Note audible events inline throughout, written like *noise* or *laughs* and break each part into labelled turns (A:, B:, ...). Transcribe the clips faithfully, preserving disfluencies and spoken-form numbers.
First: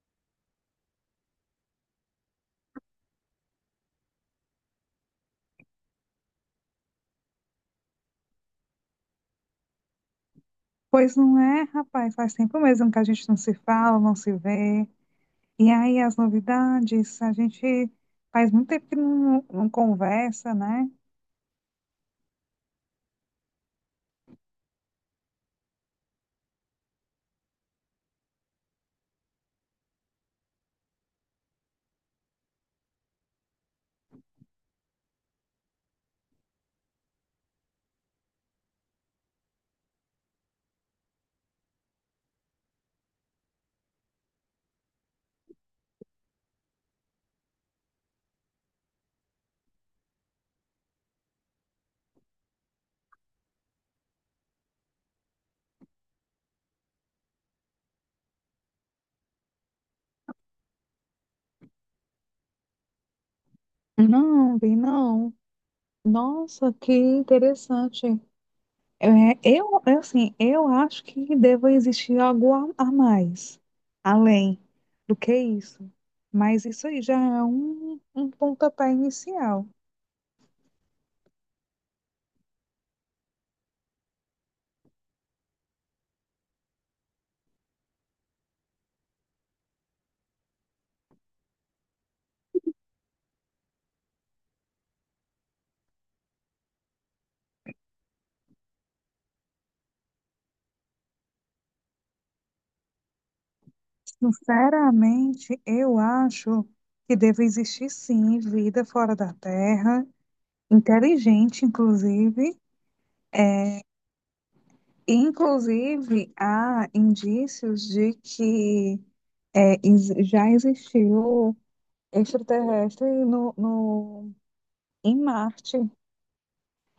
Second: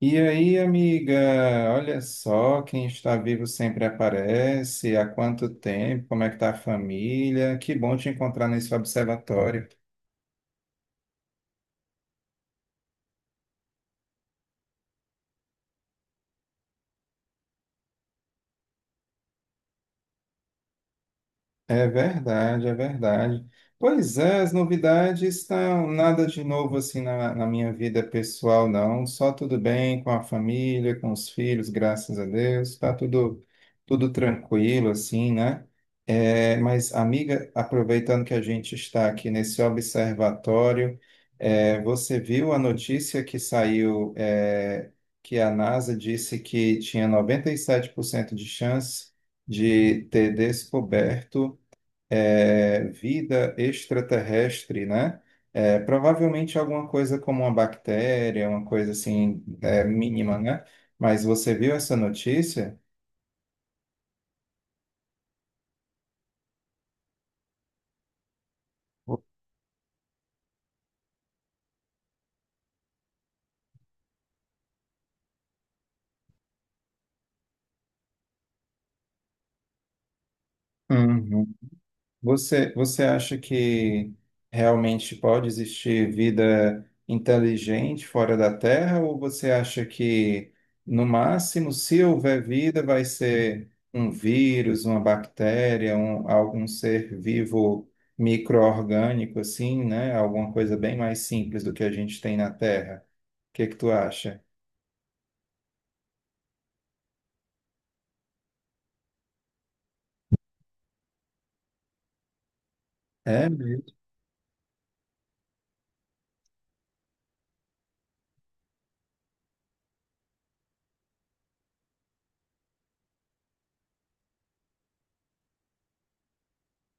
A: E aí, amiga, olha só, quem está vivo sempre aparece. Há quanto tempo? Como é que tá a família? Que bom te encontrar nesse observatório.
B: Pois não é, rapaz, faz tempo mesmo que a gente não se fala, não se vê. E aí as novidades, a gente faz muito tempo que não, não conversa, né?
A: É verdade, é verdade. Pois é, as novidades estão nada de novo assim na, na minha vida pessoal, não. Só tudo bem com a família, com os filhos, graças a Deus. Está tudo, tudo tranquilo, assim, né? É, mas, amiga, aproveitando que a gente está aqui nesse observatório, é, você viu a notícia que saiu, é, que a NASA disse que tinha noventa e sete por cento de chance de ter descoberto é, vida extraterrestre, né? É, provavelmente alguma coisa como uma bactéria, uma coisa assim, é, mínima, né? Mas você viu essa notícia?
B: Não, vi não. Nossa, que interessante. É, eu, eu, assim, eu acho que deva existir algo a, a mais, além do que isso. Mas isso aí já é um, um pontapé inicial.
A: Uhum. Você, você acha que realmente pode existir vida inteligente fora da Terra, ou você acha que, no máximo, se houver vida, vai ser um vírus, uma bactéria, um, algum ser vivo micro-orgânico, assim, né? Alguma coisa bem mais simples do que a gente tem na Terra? O que que tu acha?
B: Sinceramente, eu acho que deve existir sim vida fora da Terra, inteligente, inclusive.
A: É mesmo?
B: Inclusive, há indícios de que é, ex- já existiu extraterrestre no, no- em Marte.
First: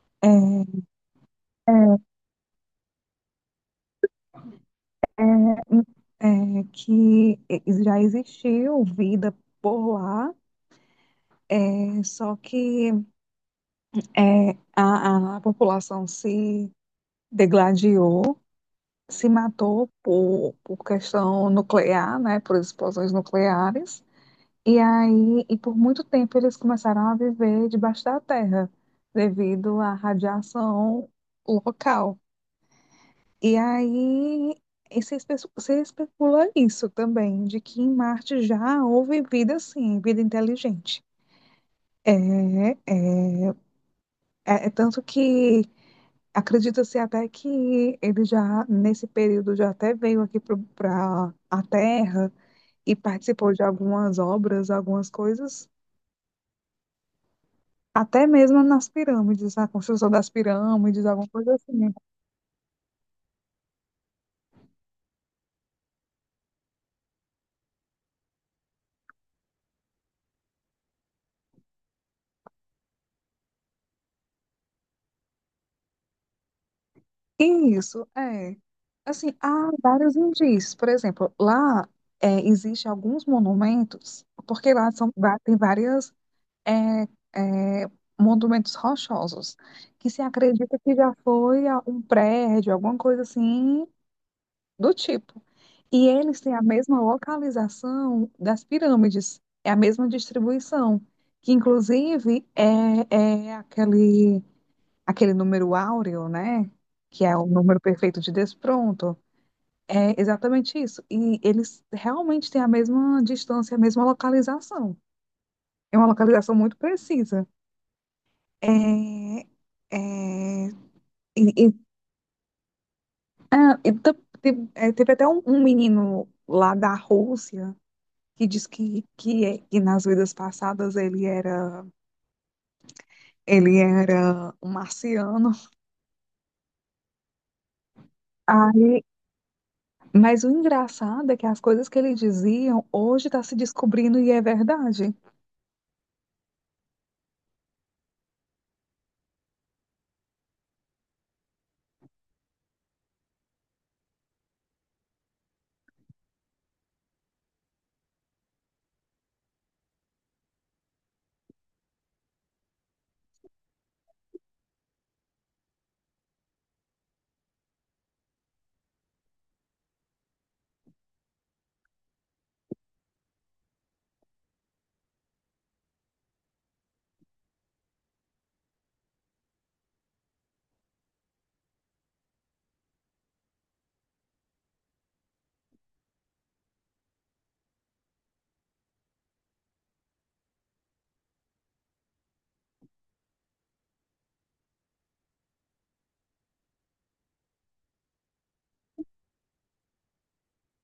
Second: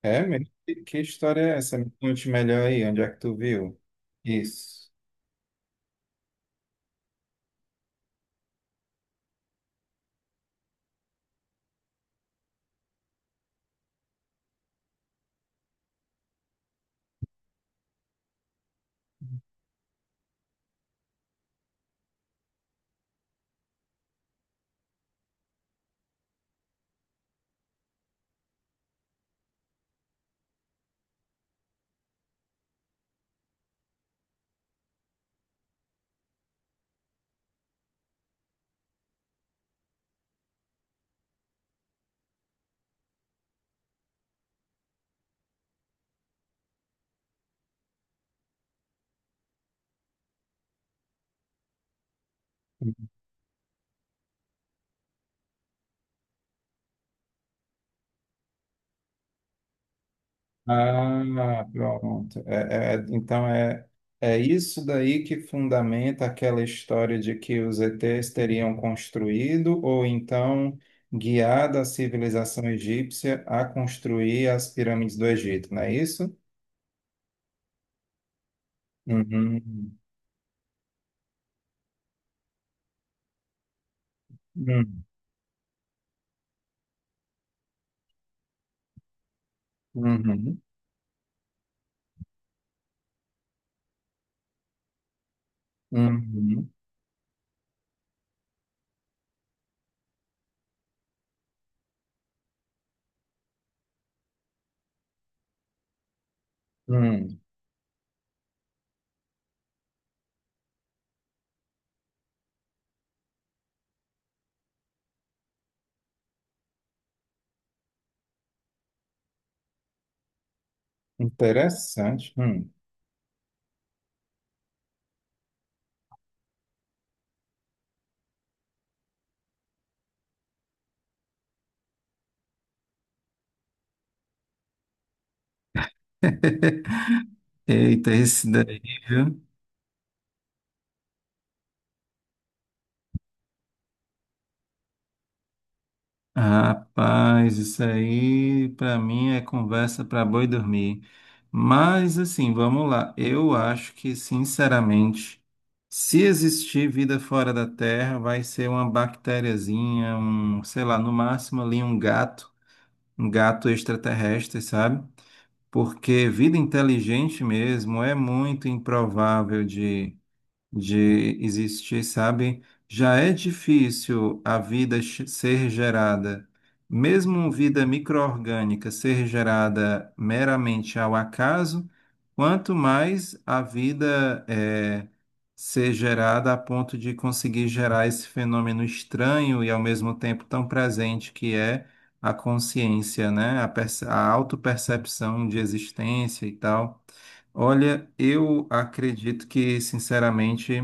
A: É mesmo? Que
B: É,
A: que história é essa? Me conte melhor aí, onde é que tu viu? Isso.
B: é, é que já existiu vida por lá, é, só que é, a a população se degladiou, se matou por, por questão nuclear, né, por explosões nucleares. E aí, e por muito tempo eles começaram a viver debaixo da terra, devido à radiação local. E aí, e se, espe- se especula isso também, de que em Marte já houve vida, sim, vida inteligente. É, é, é, é tanto que acredita-se até que ele já, nesse período, já até veio aqui para a Terra e participou de algumas obras, algumas coisas, até mesmo nas pirâmides, a construção das pirâmides, alguma coisa
A: Ah,
B: assim.
A: pronto. É, é- é- então é, é isso daí que fundamenta aquela história de que os E Ts teriam construído ou então guiado a civilização egípcia a construir as pirâmides do Egito, não é isso?
B: Isso, é. Assim, há
A: Uhum,
B: vários indícios. Por exemplo, lá é, existem alguns monumentos, porque lá
A: uhum,
B: são, va- tem várias é, é, monumentos rochosos, que se
A: uhum,
B: acredita que já foi a- um prédio, alguma coisa assim, do tipo. E eles têm a
A: uhum,
B: mesma localização das pirâmides, é a mesma distribuição, que inclusive é, é aquele, aquele número áureo, né? Que é
A: uhum.
B: o número perfeito de Despronto. É exatamente isso. E eles realmente têm a mesma distância, a mesma localização. É uma localização muito precisa. É, é, e- e-
A: Interessante. Hum.
B: ah, e tam- te- é, teve até um, um menino lá da Rússia que diz que, que, que nas vidas passadas ele era ele era um marciano.
A: *laughs* Eita, esse daí,
B: Aí,
A: viu?
B: mas o engraçado é que as coisas que ele diziam hoje está se descobrindo e é verdade.
A: Rapaz, isso aí para mim é conversa para boi dormir. Mas assim, vamos lá. Eu acho que, sinceramente, se existir vida fora da Terra, vai ser uma bactériazinha, um, sei lá, no máximo ali um gato, um gato extraterrestre, sabe? Porque vida inteligente mesmo é muito improvável de existir, sabe? Já é difícil a vida ch- ser gerada, mesmo vida microorgânica ser gerada meramente ao acaso, quanto mais a vida é, ser gerada a ponto de conseguir gerar esse fenômeno estranho e ao mesmo tempo tão presente que é a consciência, né? A, perce- a autopercepção de existência e tal. Olha, eu acredito que, sinceramente,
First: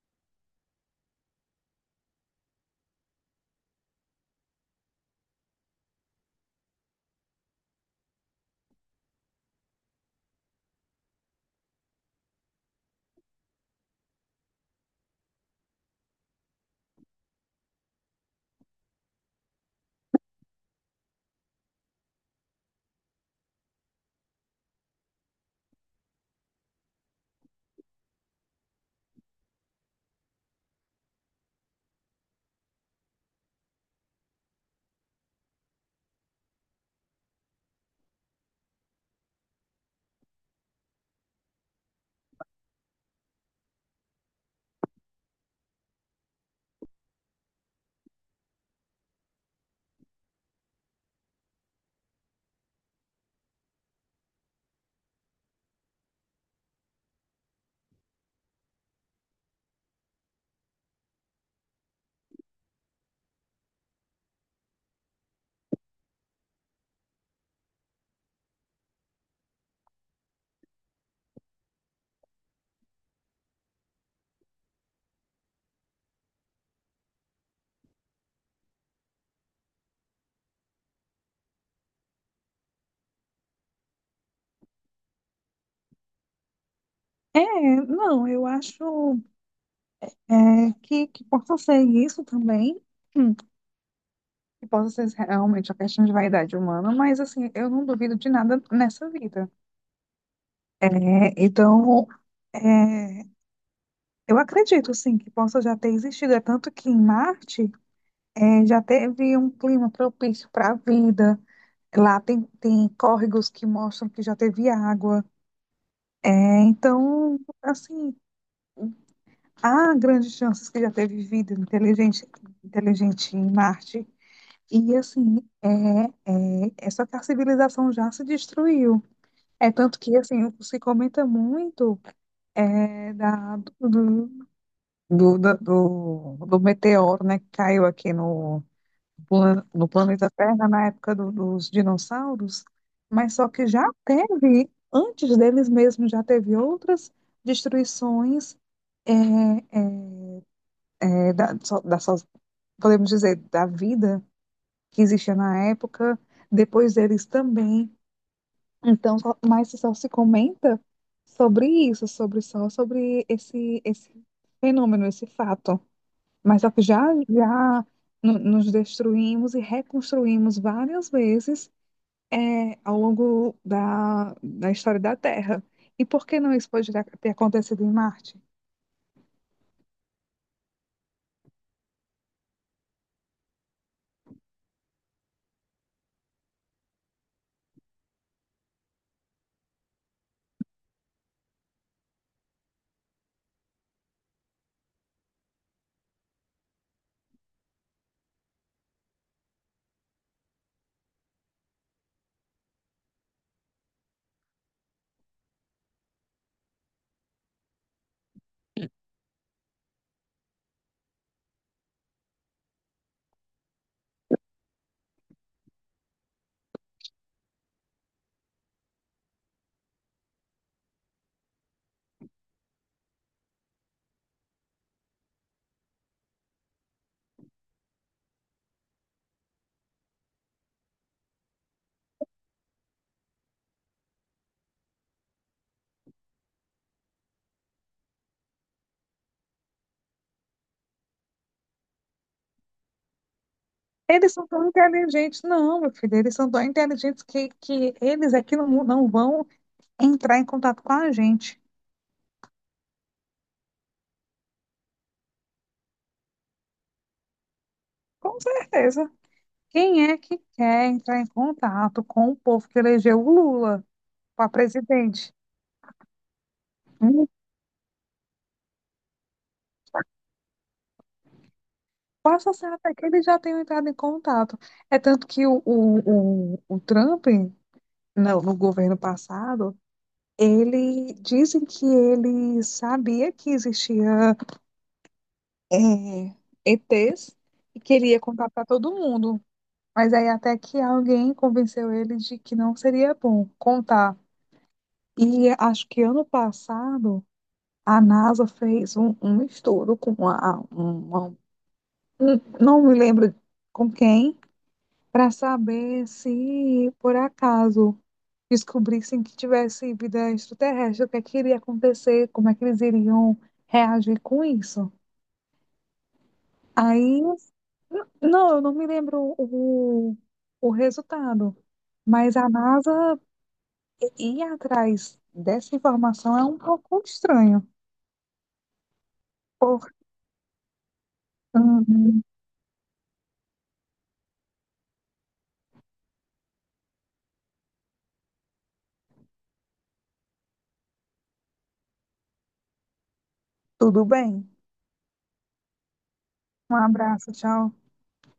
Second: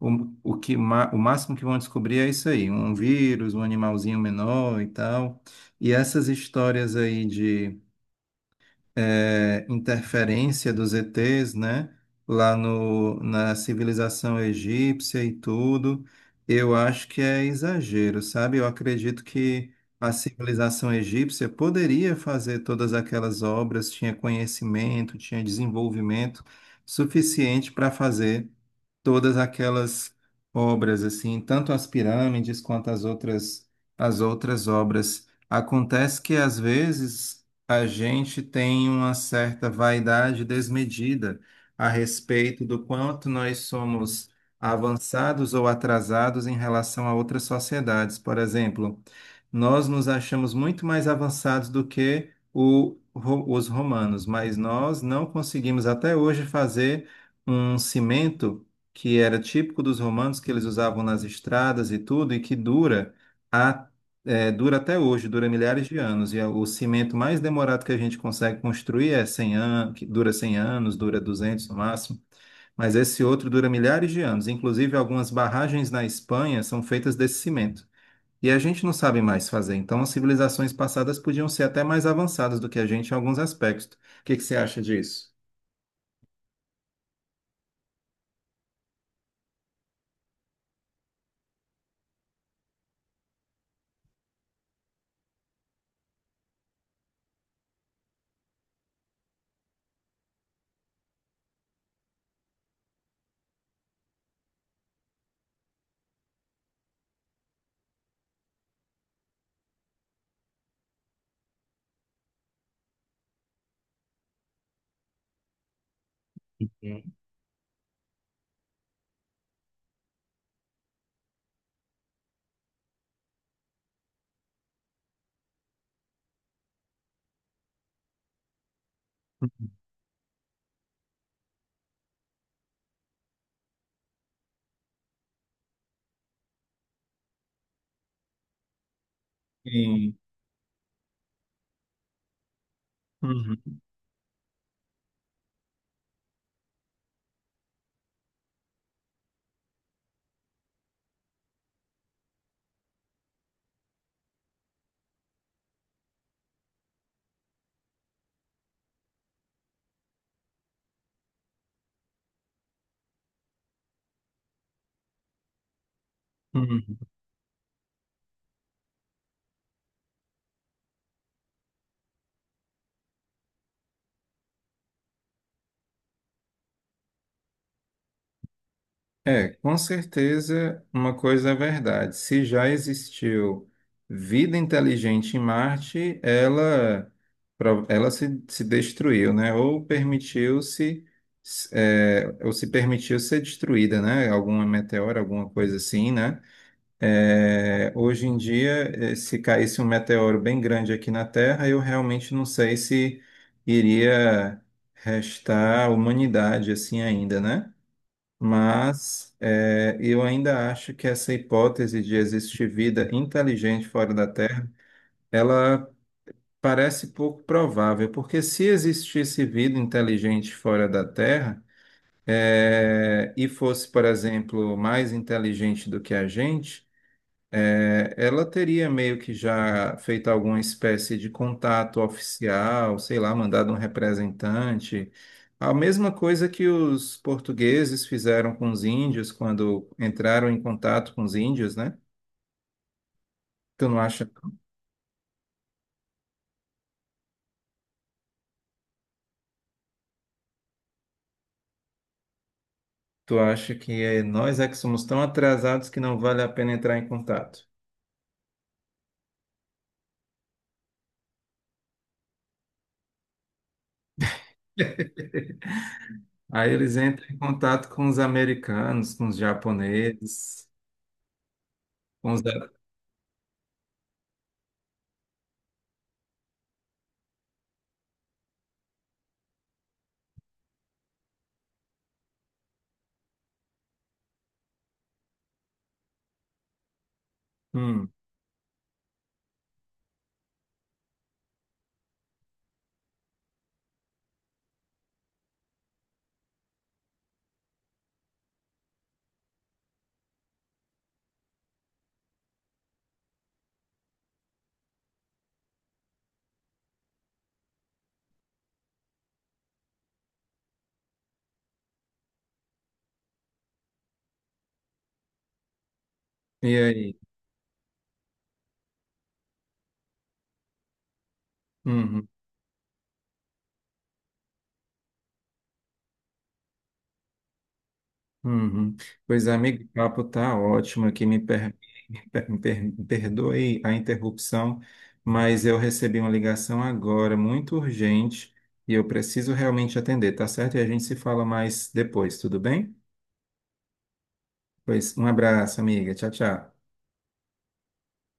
A: o, o que, ma- o máximo que vão descobrir é isso aí, um vírus, um animalzinho menor e tal. E essas histórias aí de é, interferência dos E Ts, né? Lá no, na civilização egípcia e tudo, eu acho que é exagero, sabe? Eu acredito que a civilização egípcia poderia fazer todas aquelas obras, tinha conhecimento, tinha desenvolvimento suficiente para fazer todas aquelas obras assim, tanto as pirâmides quanto as outras as outras obras. Acontece que às vezes a gente tem uma certa vaidade desmedida a respeito do quanto nós somos avançados ou atrasados em relação a outras sociedades. Por exemplo, nós nos achamos muito mais avançados do que o- ro- os romanos, mas nós não conseguimos até hoje fazer um cimento que era típico dos romanos, que eles usavam nas estradas e tudo, e que dura, a, é, dura até hoje, dura milhares de anos. E é o cimento mais demorado que a gente consegue construir é cem anos, que dura cem anos, dura duzentos no máximo, mas esse outro dura milhares de anos. Inclusive, algumas barragens na Espanha são feitas desse cimento. E a gente não sabe mais fazer, então as civilizações passadas podiam ser até mais avançadas do que a gente em alguns aspectos. O que que você acha disso?
B: É, não, eu acho é, que, que possa ser isso também. Hum, que possa ser realmente a questão de vaidade humana, mas assim, eu não duvido de nada nessa vida. É, então, é, eu acredito, sim, que possa já ter existido. É tanto que em Marte, é, já teve um clima propício para a vida. Lá tem, tem córregos que mostram que já teve água. É,
A: Hum.
B: então, assim, há grandes chances que já teve vida inteligente, inteligente em Marte. E, assim, é, é, é só que a civilização já se destruiu. É tanto que, assim, se comenta muito é, da, do, do, do, do do meteoro, né, que caiu aqui no, pla- no
A: Sim.
B: planeta Terra na época do- dos dinossauros, mas só que
A: Uhum.
B: já teve, antes deles mesmos, já teve outras destruições, é, é, da, so- da so- podemos dizer, da vida que existia na época, depois deles também. Então, só- mas só se comenta sobre isso, sobre só sobre esse, esse fenômeno, esse fato. Mas só que
A: Uhum.
B: já, já no- nos destruímos e reconstruímos várias vezes, é, ao longo da, da história da Terra. E por que não isso pode ter acontecido em Marte?
A: É, com certeza uma coisa é verdade. Se já existiu vida inteligente em Marte, ela, pro- ela se, se destruiu, né? Ou permitiu-se, é, ou se permitiu ser destruída, né? Alguma meteora, alguma coisa assim, né? É, hoje em dia, eh, se caísse um meteoro bem grande aqui na Terra, eu realmente não sei se iria restar humanidade assim ainda, né? Mas é, eu ainda acho que essa hipótese de existir vida inteligente fora da Terra, ela parece pouco provável, porque se existisse vida inteligente fora da Terra, é, e fosse, por exemplo, mais inteligente do que a gente, é, ela teria meio que já feito alguma espécie de contato oficial, sei lá, mandado um representante. A mesma coisa que os portugueses fizeram com os índios quando entraram em contato com os índios, né? Tu não acha?
B: Eles são tão inteligentes. Não, meu filho, eles são tão inteligentes que, que eles aqui não, não vão entrar em contato com a gente.
A: Tu acha que é, nós é que somos tão atrasados que não vale a pena entrar em contato?
B: Com certeza. Quem é que quer entrar em contato com o povo que elegeu o Lula para presidente?
A: Aí eles entram
B: Hum,
A: em contato com os americanos, com os japoneses, com os...
B: Passa a ser até que eles já tenham entrado em contato. É tanto que o, o, o, o Trump, no no governo passado, ele dizem que ele sabia que existia é, E Ts e
A: Hum,
B: queria contar para todo mundo. Mas aí até que alguém convenceu ele de que não seria bom contar. E acho que ano passado a NASA fez um, um estudo com uma, uma, um- não me lembro com quem, para saber se por acaso descobrissem que tivesse vida extraterrestre, o que é que iria acontecer, como é que eles iriam reagir com isso.
A: e aí?
B: Aí, n- não, eu não me lembro o, o resultado,
A: Uhum.
B: mas a NASA i- ir atrás dessa informação é um pouco estranho.
A: Uhum. Pois, amigo, o
B: Por...
A: papo tá ótimo aqui. Me, per...
B: Uhum.
A: me per- me per- me perdoe a interrupção, mas eu recebi uma ligação agora, muito urgente, e eu preciso realmente atender, tá certo? E a gente se fala mais depois, tudo bem?
B: Tudo bem.
A: Pois, um abraço, amiga. Tchau, tchau.
B: Um abraço, tchau.